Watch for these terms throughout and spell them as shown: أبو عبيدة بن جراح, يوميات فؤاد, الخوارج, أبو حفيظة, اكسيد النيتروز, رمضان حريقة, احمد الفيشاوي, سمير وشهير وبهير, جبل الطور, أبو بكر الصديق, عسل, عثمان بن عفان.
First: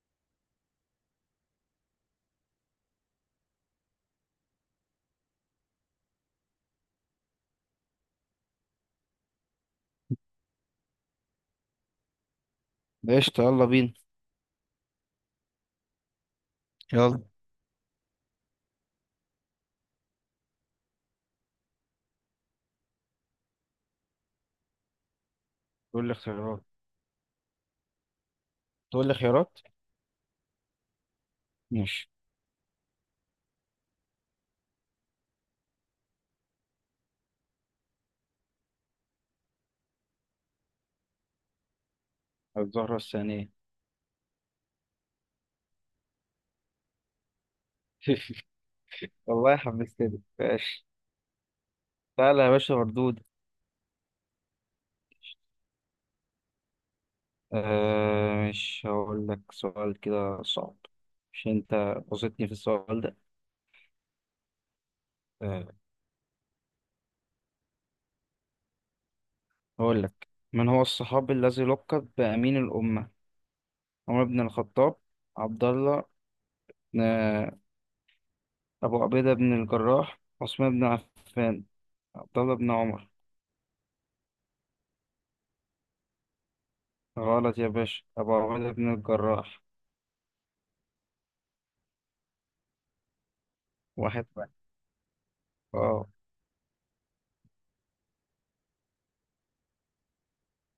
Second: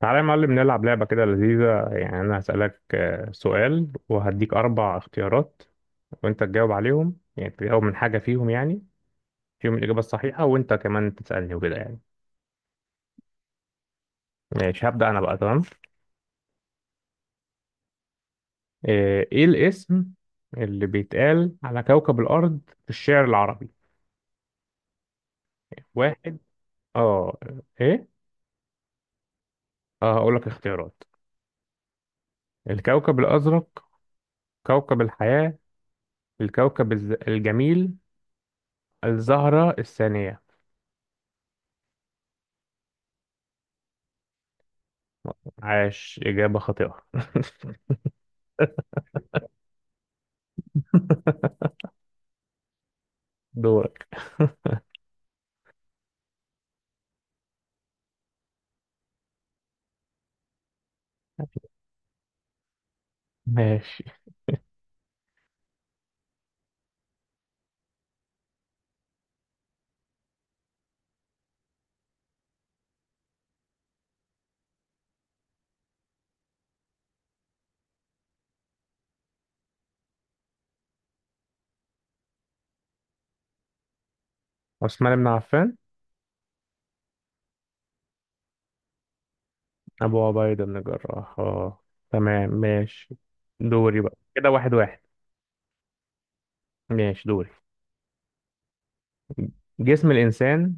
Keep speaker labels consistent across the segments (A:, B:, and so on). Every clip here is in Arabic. A: تعالى يا معلم، نلعب لعبة كده لذيذة. يعني أنا هسألك سؤال وهديك أربع اختيارات، وأنت تجاوب عليهم. يعني تجاوب من حاجة فيهم، يعني فيهم الإجابة الصحيحة. وأنت كمان تسألني وكده يعني.
B: قشطة، يلا بينا.
A: ماشي، هبدأ أنا بقى. تمام.
B: يلا،
A: إيه الاسم اللي بيتقال على كوكب الأرض في الشعر العربي؟
B: تقول لي
A: واحد.
B: اختيارات.
A: آه. إيه.
B: تقول لي خيارات.
A: هقول لك اختيارات.
B: ماشي.
A: الكوكب الأزرق، كوكب الحياة، الجميل، الزهرة الثانية.
B: الزهرة الثانية.
A: عاش، إجابة خاطئة.
B: والله حمستني، ماشي. تعالى يا باشا مردود.
A: دورك.
B: مش هقول لك سؤال كده صعب. مش انت بصيتني في السؤال ده؟
A: ماشي.
B: آه هقول لك: من هو الصحابي الذي لقب بأمين الأمة؟ عمر بن الخطاب، عبد الله، آه أبو عبيدة بن الجراح، عثمان بن عفان، عبد الله بن عمر.
A: عثمان بن عفان.
B: غلط يا باشا، أبو عبيدة بن الجراح.
A: أبو عبيدة بن جراح، اه. تمام ماشي. دوري بقى
B: واحد
A: كده،
B: واحد.
A: واحد واحد.
B: اه.
A: ماشي دوري. جسم الإنسان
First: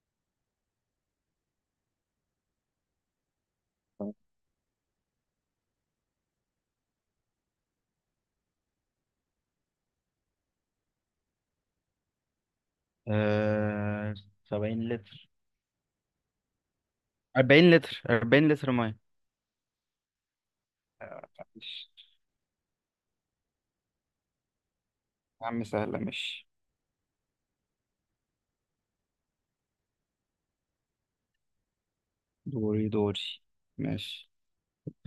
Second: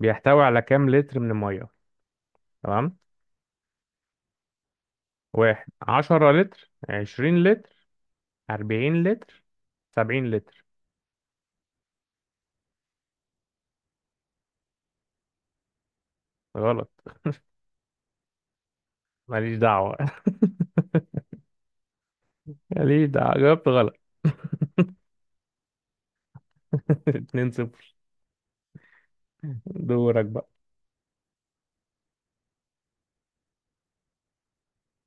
A: بيحتوي على كام لتر من المية؟ تمام. واحد، عشرة لتر، عشرين لتر، أربعين لتر، سبعين لتر.
B: آه... 70 لتر.
A: غلط.
B: 40 لتر. 40 لتر ميه.
A: ماليش دعوة.
B: ماشي.
A: ماليش دعوة، جاوبت غلط.
B: يا عم سهلة، ماشي.
A: اتنين صفر. دورك بقى.
B: دوري دوري. ماشي،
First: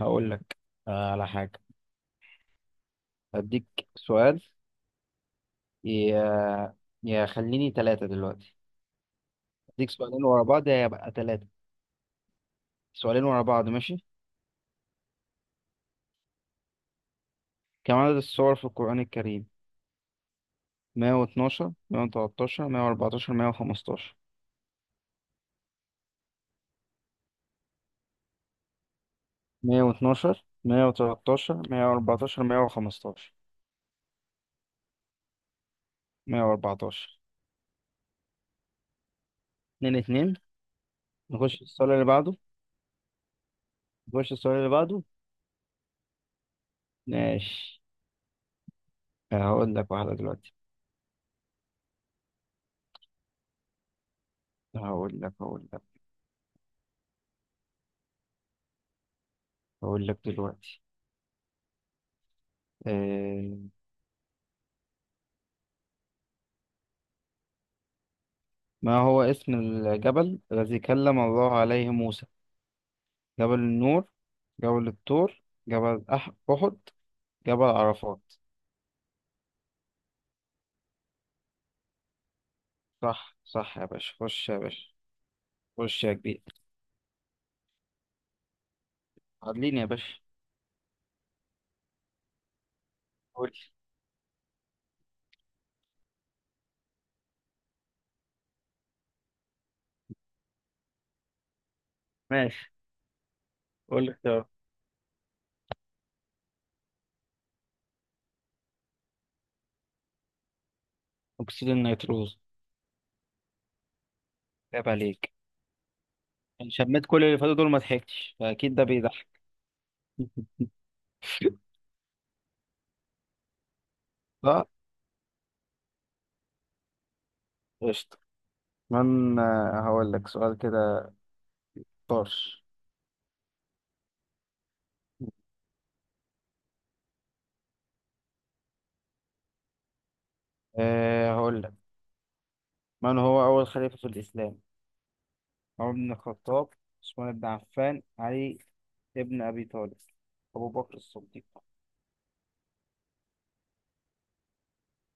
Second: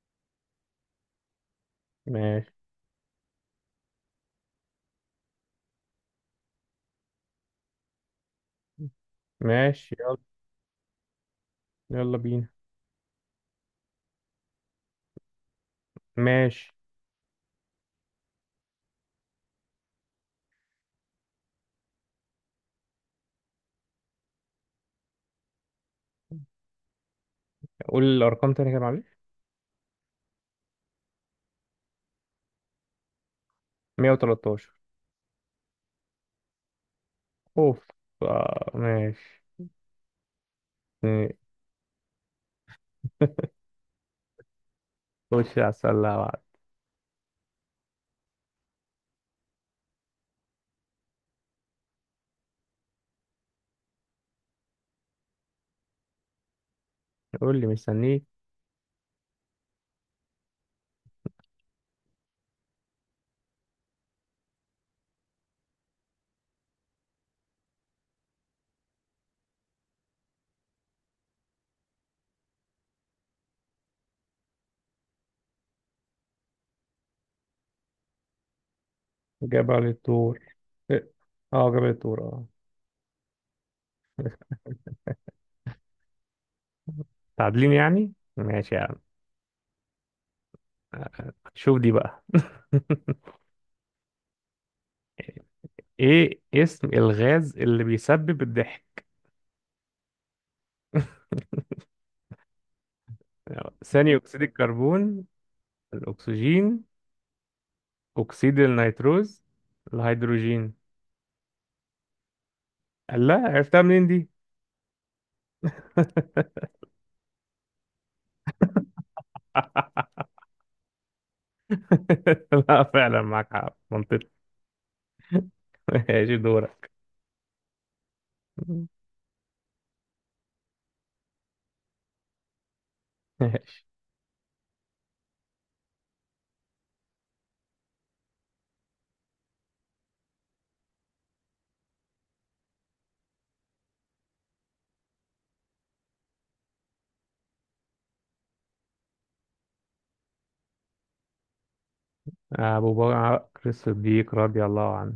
B: هقول لك على حاجة.
A: ماشي.
B: أديك سؤال، يا يا خليني ثلاثة دلوقتي. أديك
A: ماشي يلا.
B: سؤالين ورا بعض، يا يبقى ثلاثة.
A: يلا بينا.
B: سؤالين ورا بعض، ماشي.
A: ماشي.
B: كم عدد السور في القرآن الكريم؟ 112، 113، 114، 115.
A: قول الأرقام تاني كده، معلش.
B: 112، 113، 114، 115.
A: 113.
B: 114. 114.
A: اوف. آه ماشي.
B: 2 2.
A: إيه،
B: نخش السؤال اللي بعده. نخش السؤال اللي بعده.
A: خش على السلة بعد.
B: ماشي، هقول لك واحدة دلوقتي. هقول لك هقول لك
A: قول لي، مستنيك.
B: هقول لك دلوقتي. آه، ما هو اسم الجبل الذي كلم الله عليه موسى؟ جبل النور، جبل الطور، أحد، جبل عرفات.
A: جبل الطور. إيه، اه جبل الطور اه.
B: صح صح يا باشا، خش يا باشا، خش يا كبير.
A: تعادلين يعني، ماشي يا عم.
B: عدليني يا باشا.
A: شوف دي بقى.
B: قول لي.
A: ايه اسم الغاز اللي بيسبب الضحك؟
B: ماشي. قول لي
A: ثاني اكسيد
B: اختيار.
A: الكربون، الاكسجين، اكسيد النيتروز، الهيدروجين.
B: أكسيد النيتروز.
A: لا، عرفتها منين دي؟
B: عيب عليك، أنا شميت كل اللي فاتوا دول ما ضحكتش، فأكيد ده بيضحك.
A: لا فعلا معاك حق، منطقي.
B: صح.
A: ماشي دورك.
B: قشطة. من آه، هقول لك سؤال كده طرش. أه هقول لك: من هو أول خليفة في الإسلام؟ عمر بن الخطاب، عثمان بن عفان، علي ابن أبي طالب، أبو بكر الصديق.
A: أبو بكر الصديق رضي الله عنه.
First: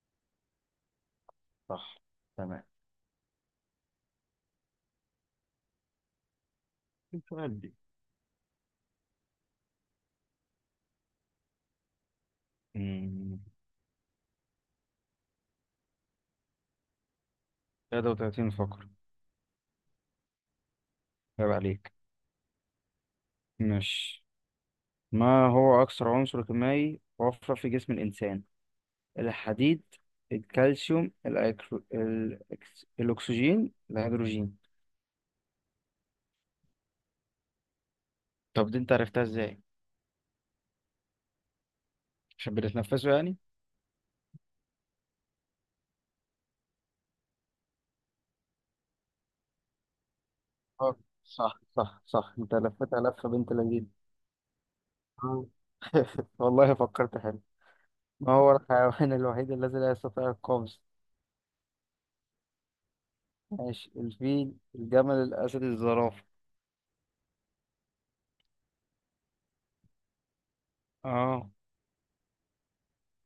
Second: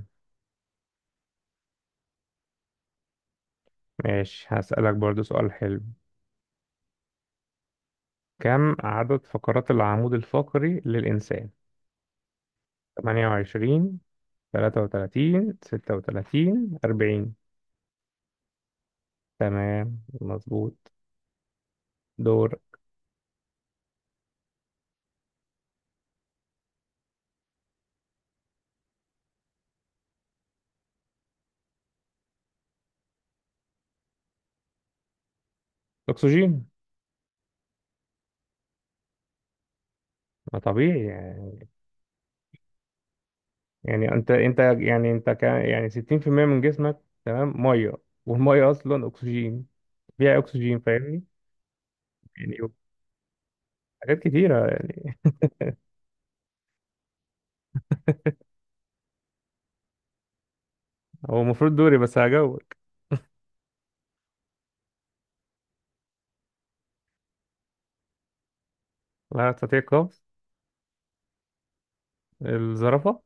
B: صح، تمام.
A: ماشي، هسألك برضو سؤال حلو.
B: السؤال دي.
A: كم عدد فقرات العمود الفقري للإنسان؟
B: مم.
A: 28، 33، 36، 40.
B: 33 فقرة.
A: تمام مظبوط.
B: عيب عليك.
A: دور.
B: مش، ما هو أكثر عنصر كيميائي موفر في جسم الإنسان؟ الحديد، الكالسيوم، الأكسجين، الهيدروجين.
A: أكسجين.
B: طب دي أنت عرفتها إزاي؟
A: ما طبيعي يعني.
B: عشان بنتنفسه يعني.
A: يعني أنت يعني أنت كان يعني 60% من جسمك، تمام، مية. والمية أصلا أكسجين. فيها أكسجين،
B: آه،
A: فاهمني؟
B: صح صح صح، انت
A: يعني
B: لفتها لفة بنت لذينه.
A: حاجات كتيرة يعني.
B: آه. والله فكرت حلو. ما هو الحيوان الوحيد الذي لا يستطيع القفز؟
A: هو المفروض دوري، بس هجاوبك.
B: ماشي، الفيل، الجمل، الأسد، الزرافة.
A: لا تستطيع القفز.
B: اه،
A: الزرافة.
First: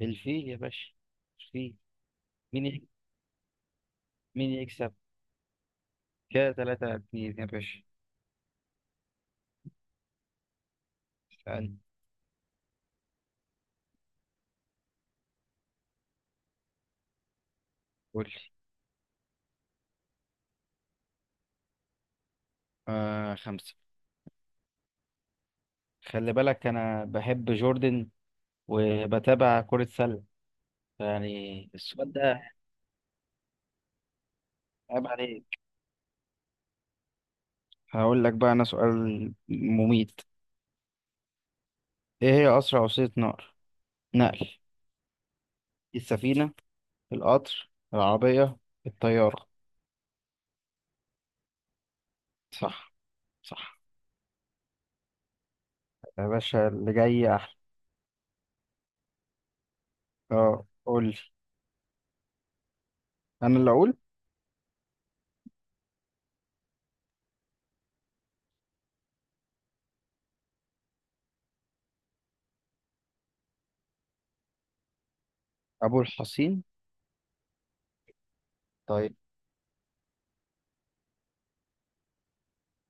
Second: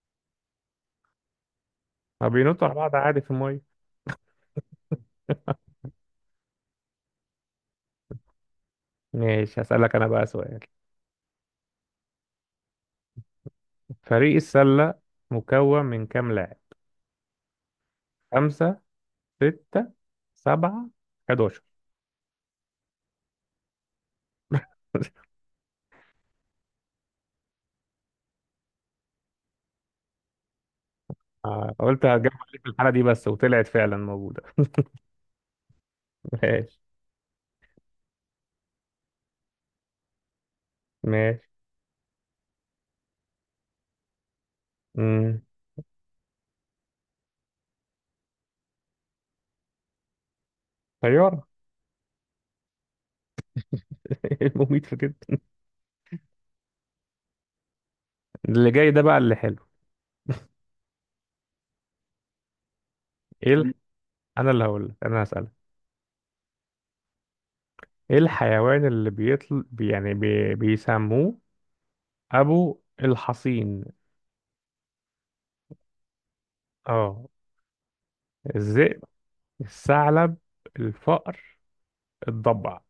B: الفيل يا باشا، الفيل.
A: ما
B: مين
A: بينطوا على
B: يك-
A: بعض عادي في المية.
B: مين يكسب؟ كده تلاتة اتنين يا باشا.
A: ماشي، هسألك أنا بقى سؤال.
B: اسألني.
A: فريق السلة مكون من كام لاعب؟
B: قول لي.
A: خمسة، ستة، سبعة، 11.
B: آه، خمسة. خلي بالك أنا بحب جوردن وبتابع كرة سلة، يعني
A: قلت
B: السؤال
A: هتجمع
B: ده.
A: لك في الحالة دي بس، وطلعت فعلا موجودة.
B: عيب عليك.
A: ماشي.
B: هقول لك بقى أنا سؤال مميت.
A: ماشي.
B: إيه هي أسرع وسيلة نقل؟ نقل.
A: امم
B: السفينة، القطر العربية، الطيارة.
A: طيارة.
B: صح صح
A: إيه المميت في كده؟
B: يا باشا، اللي جاي أحلى.
A: اللي جاي ده بقى اللي حلو.
B: أه قول لي،
A: ايه
B: أنا
A: ال...
B: اللي
A: مم.
B: أقول.
A: انا اللي هقول لك، انا هسألك. ايه الحيوان اللي بيطل بيسموه ابو الحصين.
B: أبو الحصين؟
A: اه. الذئب،
B: طيب.
A: الثعلب، الفأر، الضبع.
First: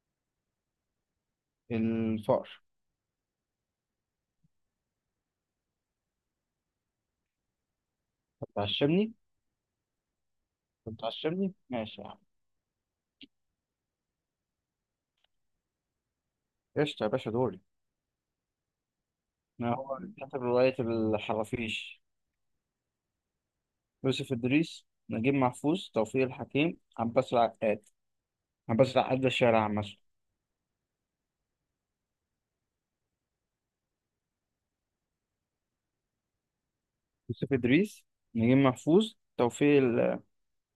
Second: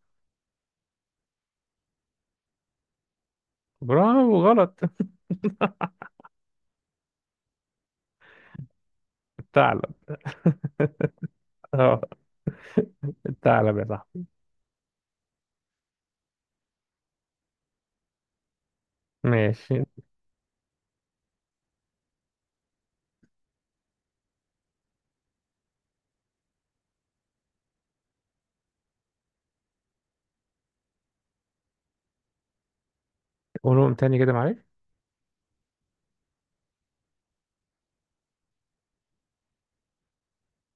B: الفقر.
A: برافو غلط.
B: هتعشمني.
A: الثعلب.
B: هتعشمني،
A: اه
B: ماشي يا عم.
A: الثعلب يا صاحبي.
B: قشطة يا باشا، دوري.
A: ماشي.
B: أنا هو كاتب رواية الحرافيش: يوسف إدريس، نجيب محفوظ، توفيق الحكيم، عباس العقاد. عباس العقاد ده الشاعر عامة.
A: قولهم تاني كده معلش.
B: يوسف إدريس، نجيب محفوظ،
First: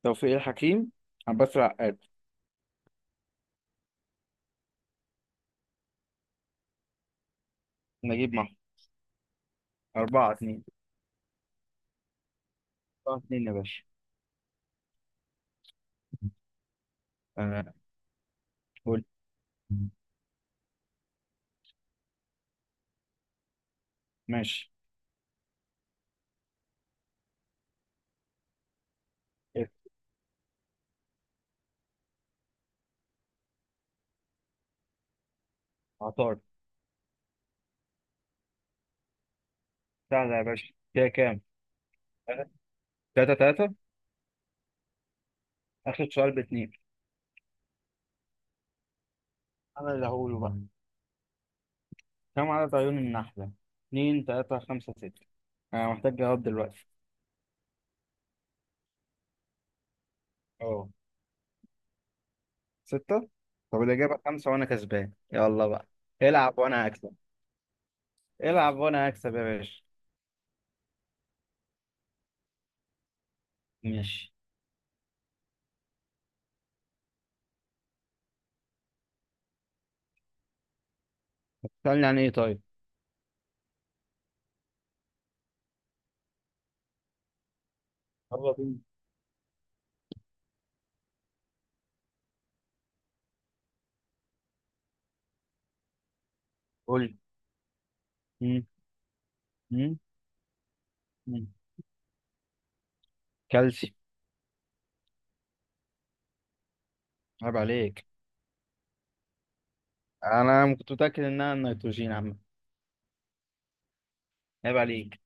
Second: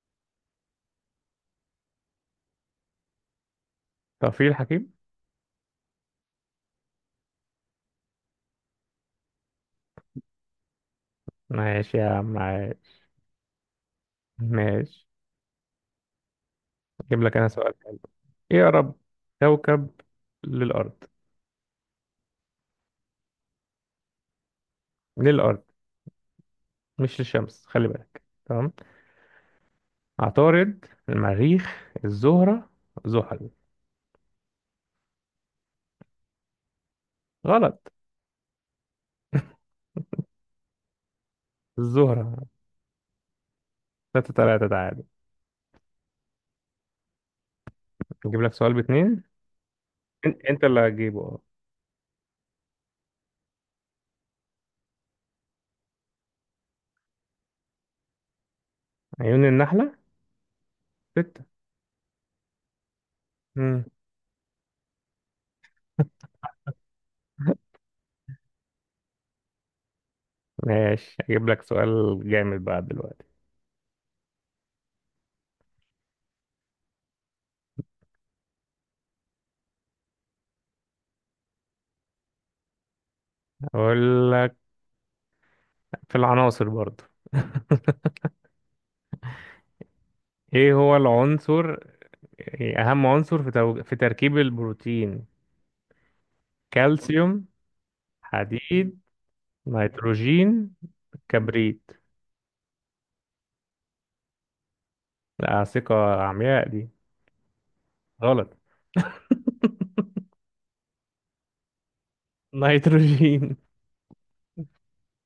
B: توفيق الحكيم، عباس العقاد.
A: ترفيه الحكيم.
B: نجيب محفوظ. أربعة اتنين.
A: ماشي يا عم عايش.
B: أربعة اتنين يا باشا.
A: ماشي، اجيب لك انا
B: آه.
A: سؤال حلو. ايه اقرب
B: قول.
A: كوكب للارض؟
B: ماشي.
A: للارض مش للشمس، خلي بالك. تمام.
B: إيه.
A: عطارد، المريخ، الزهرة، زحل.
B: عطار.
A: غلط.
B: سهلة يا باشا، كده كام؟
A: الزهرة.
B: تلاتة تلاتة.
A: ستة تلاتة، تعادل.
B: آخر سؤال باتنين.
A: اجيب لك سؤال باتنين.
B: أنا اللي هقوله بقى.
A: انت اللي هتجيبه اه.
B: كم عدد عيون النحلة؟ اتنين، تلاتة، خمسة، ستة. أنا محتاج جواب دلوقتي.
A: عيون النحلة.
B: أه،
A: ستة.
B: ستة. طب
A: مم.
B: الإجابة خمسة، وأنا كسبان يلا بقى. العب وأنا هكسب. العب وأنا هكسب يا باشا.
A: ماشي، اجيب لك سؤال جامد بقى دلوقتي.
B: ماشي، سألني عن إيه طيب؟
A: اقول لك، في العناصر برضو.
B: يلا بينا.
A: ايه هو العنصر، إيه اهم عنصر في في تركيب البروتين؟
B: قول لي.
A: كالسيوم،
B: مم.
A: حديد، نيتروجين،
B: مم.
A: كبريت.
B: كالسيوم.
A: لا، ثقة عمياء دي.
B: عيب عليك.
A: غلط.
B: انا كنت متاكد انها النيتروجين عم.
A: نيتروجين.
B: عيب عليك.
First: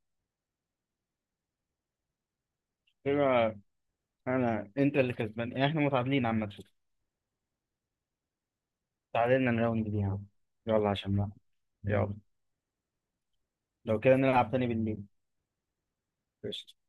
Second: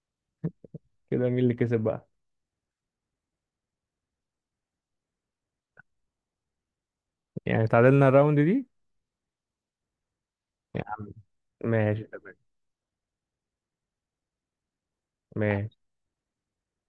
A: كده مين اللي كسب بقى؟
B: انا انا انت اللي كسبان يعني، احنا متعادلين عامه.
A: يعني تعادلنا الراوند دي
B: تعادلنا الراوند دي يا عم.
A: يا
B: يلا
A: عم.
B: عشان بقى.
A: ماشي
B: يلا.
A: تمام.
B: لو كده نلعب تاني بالليل.
A: ماشي.
B: قشطة.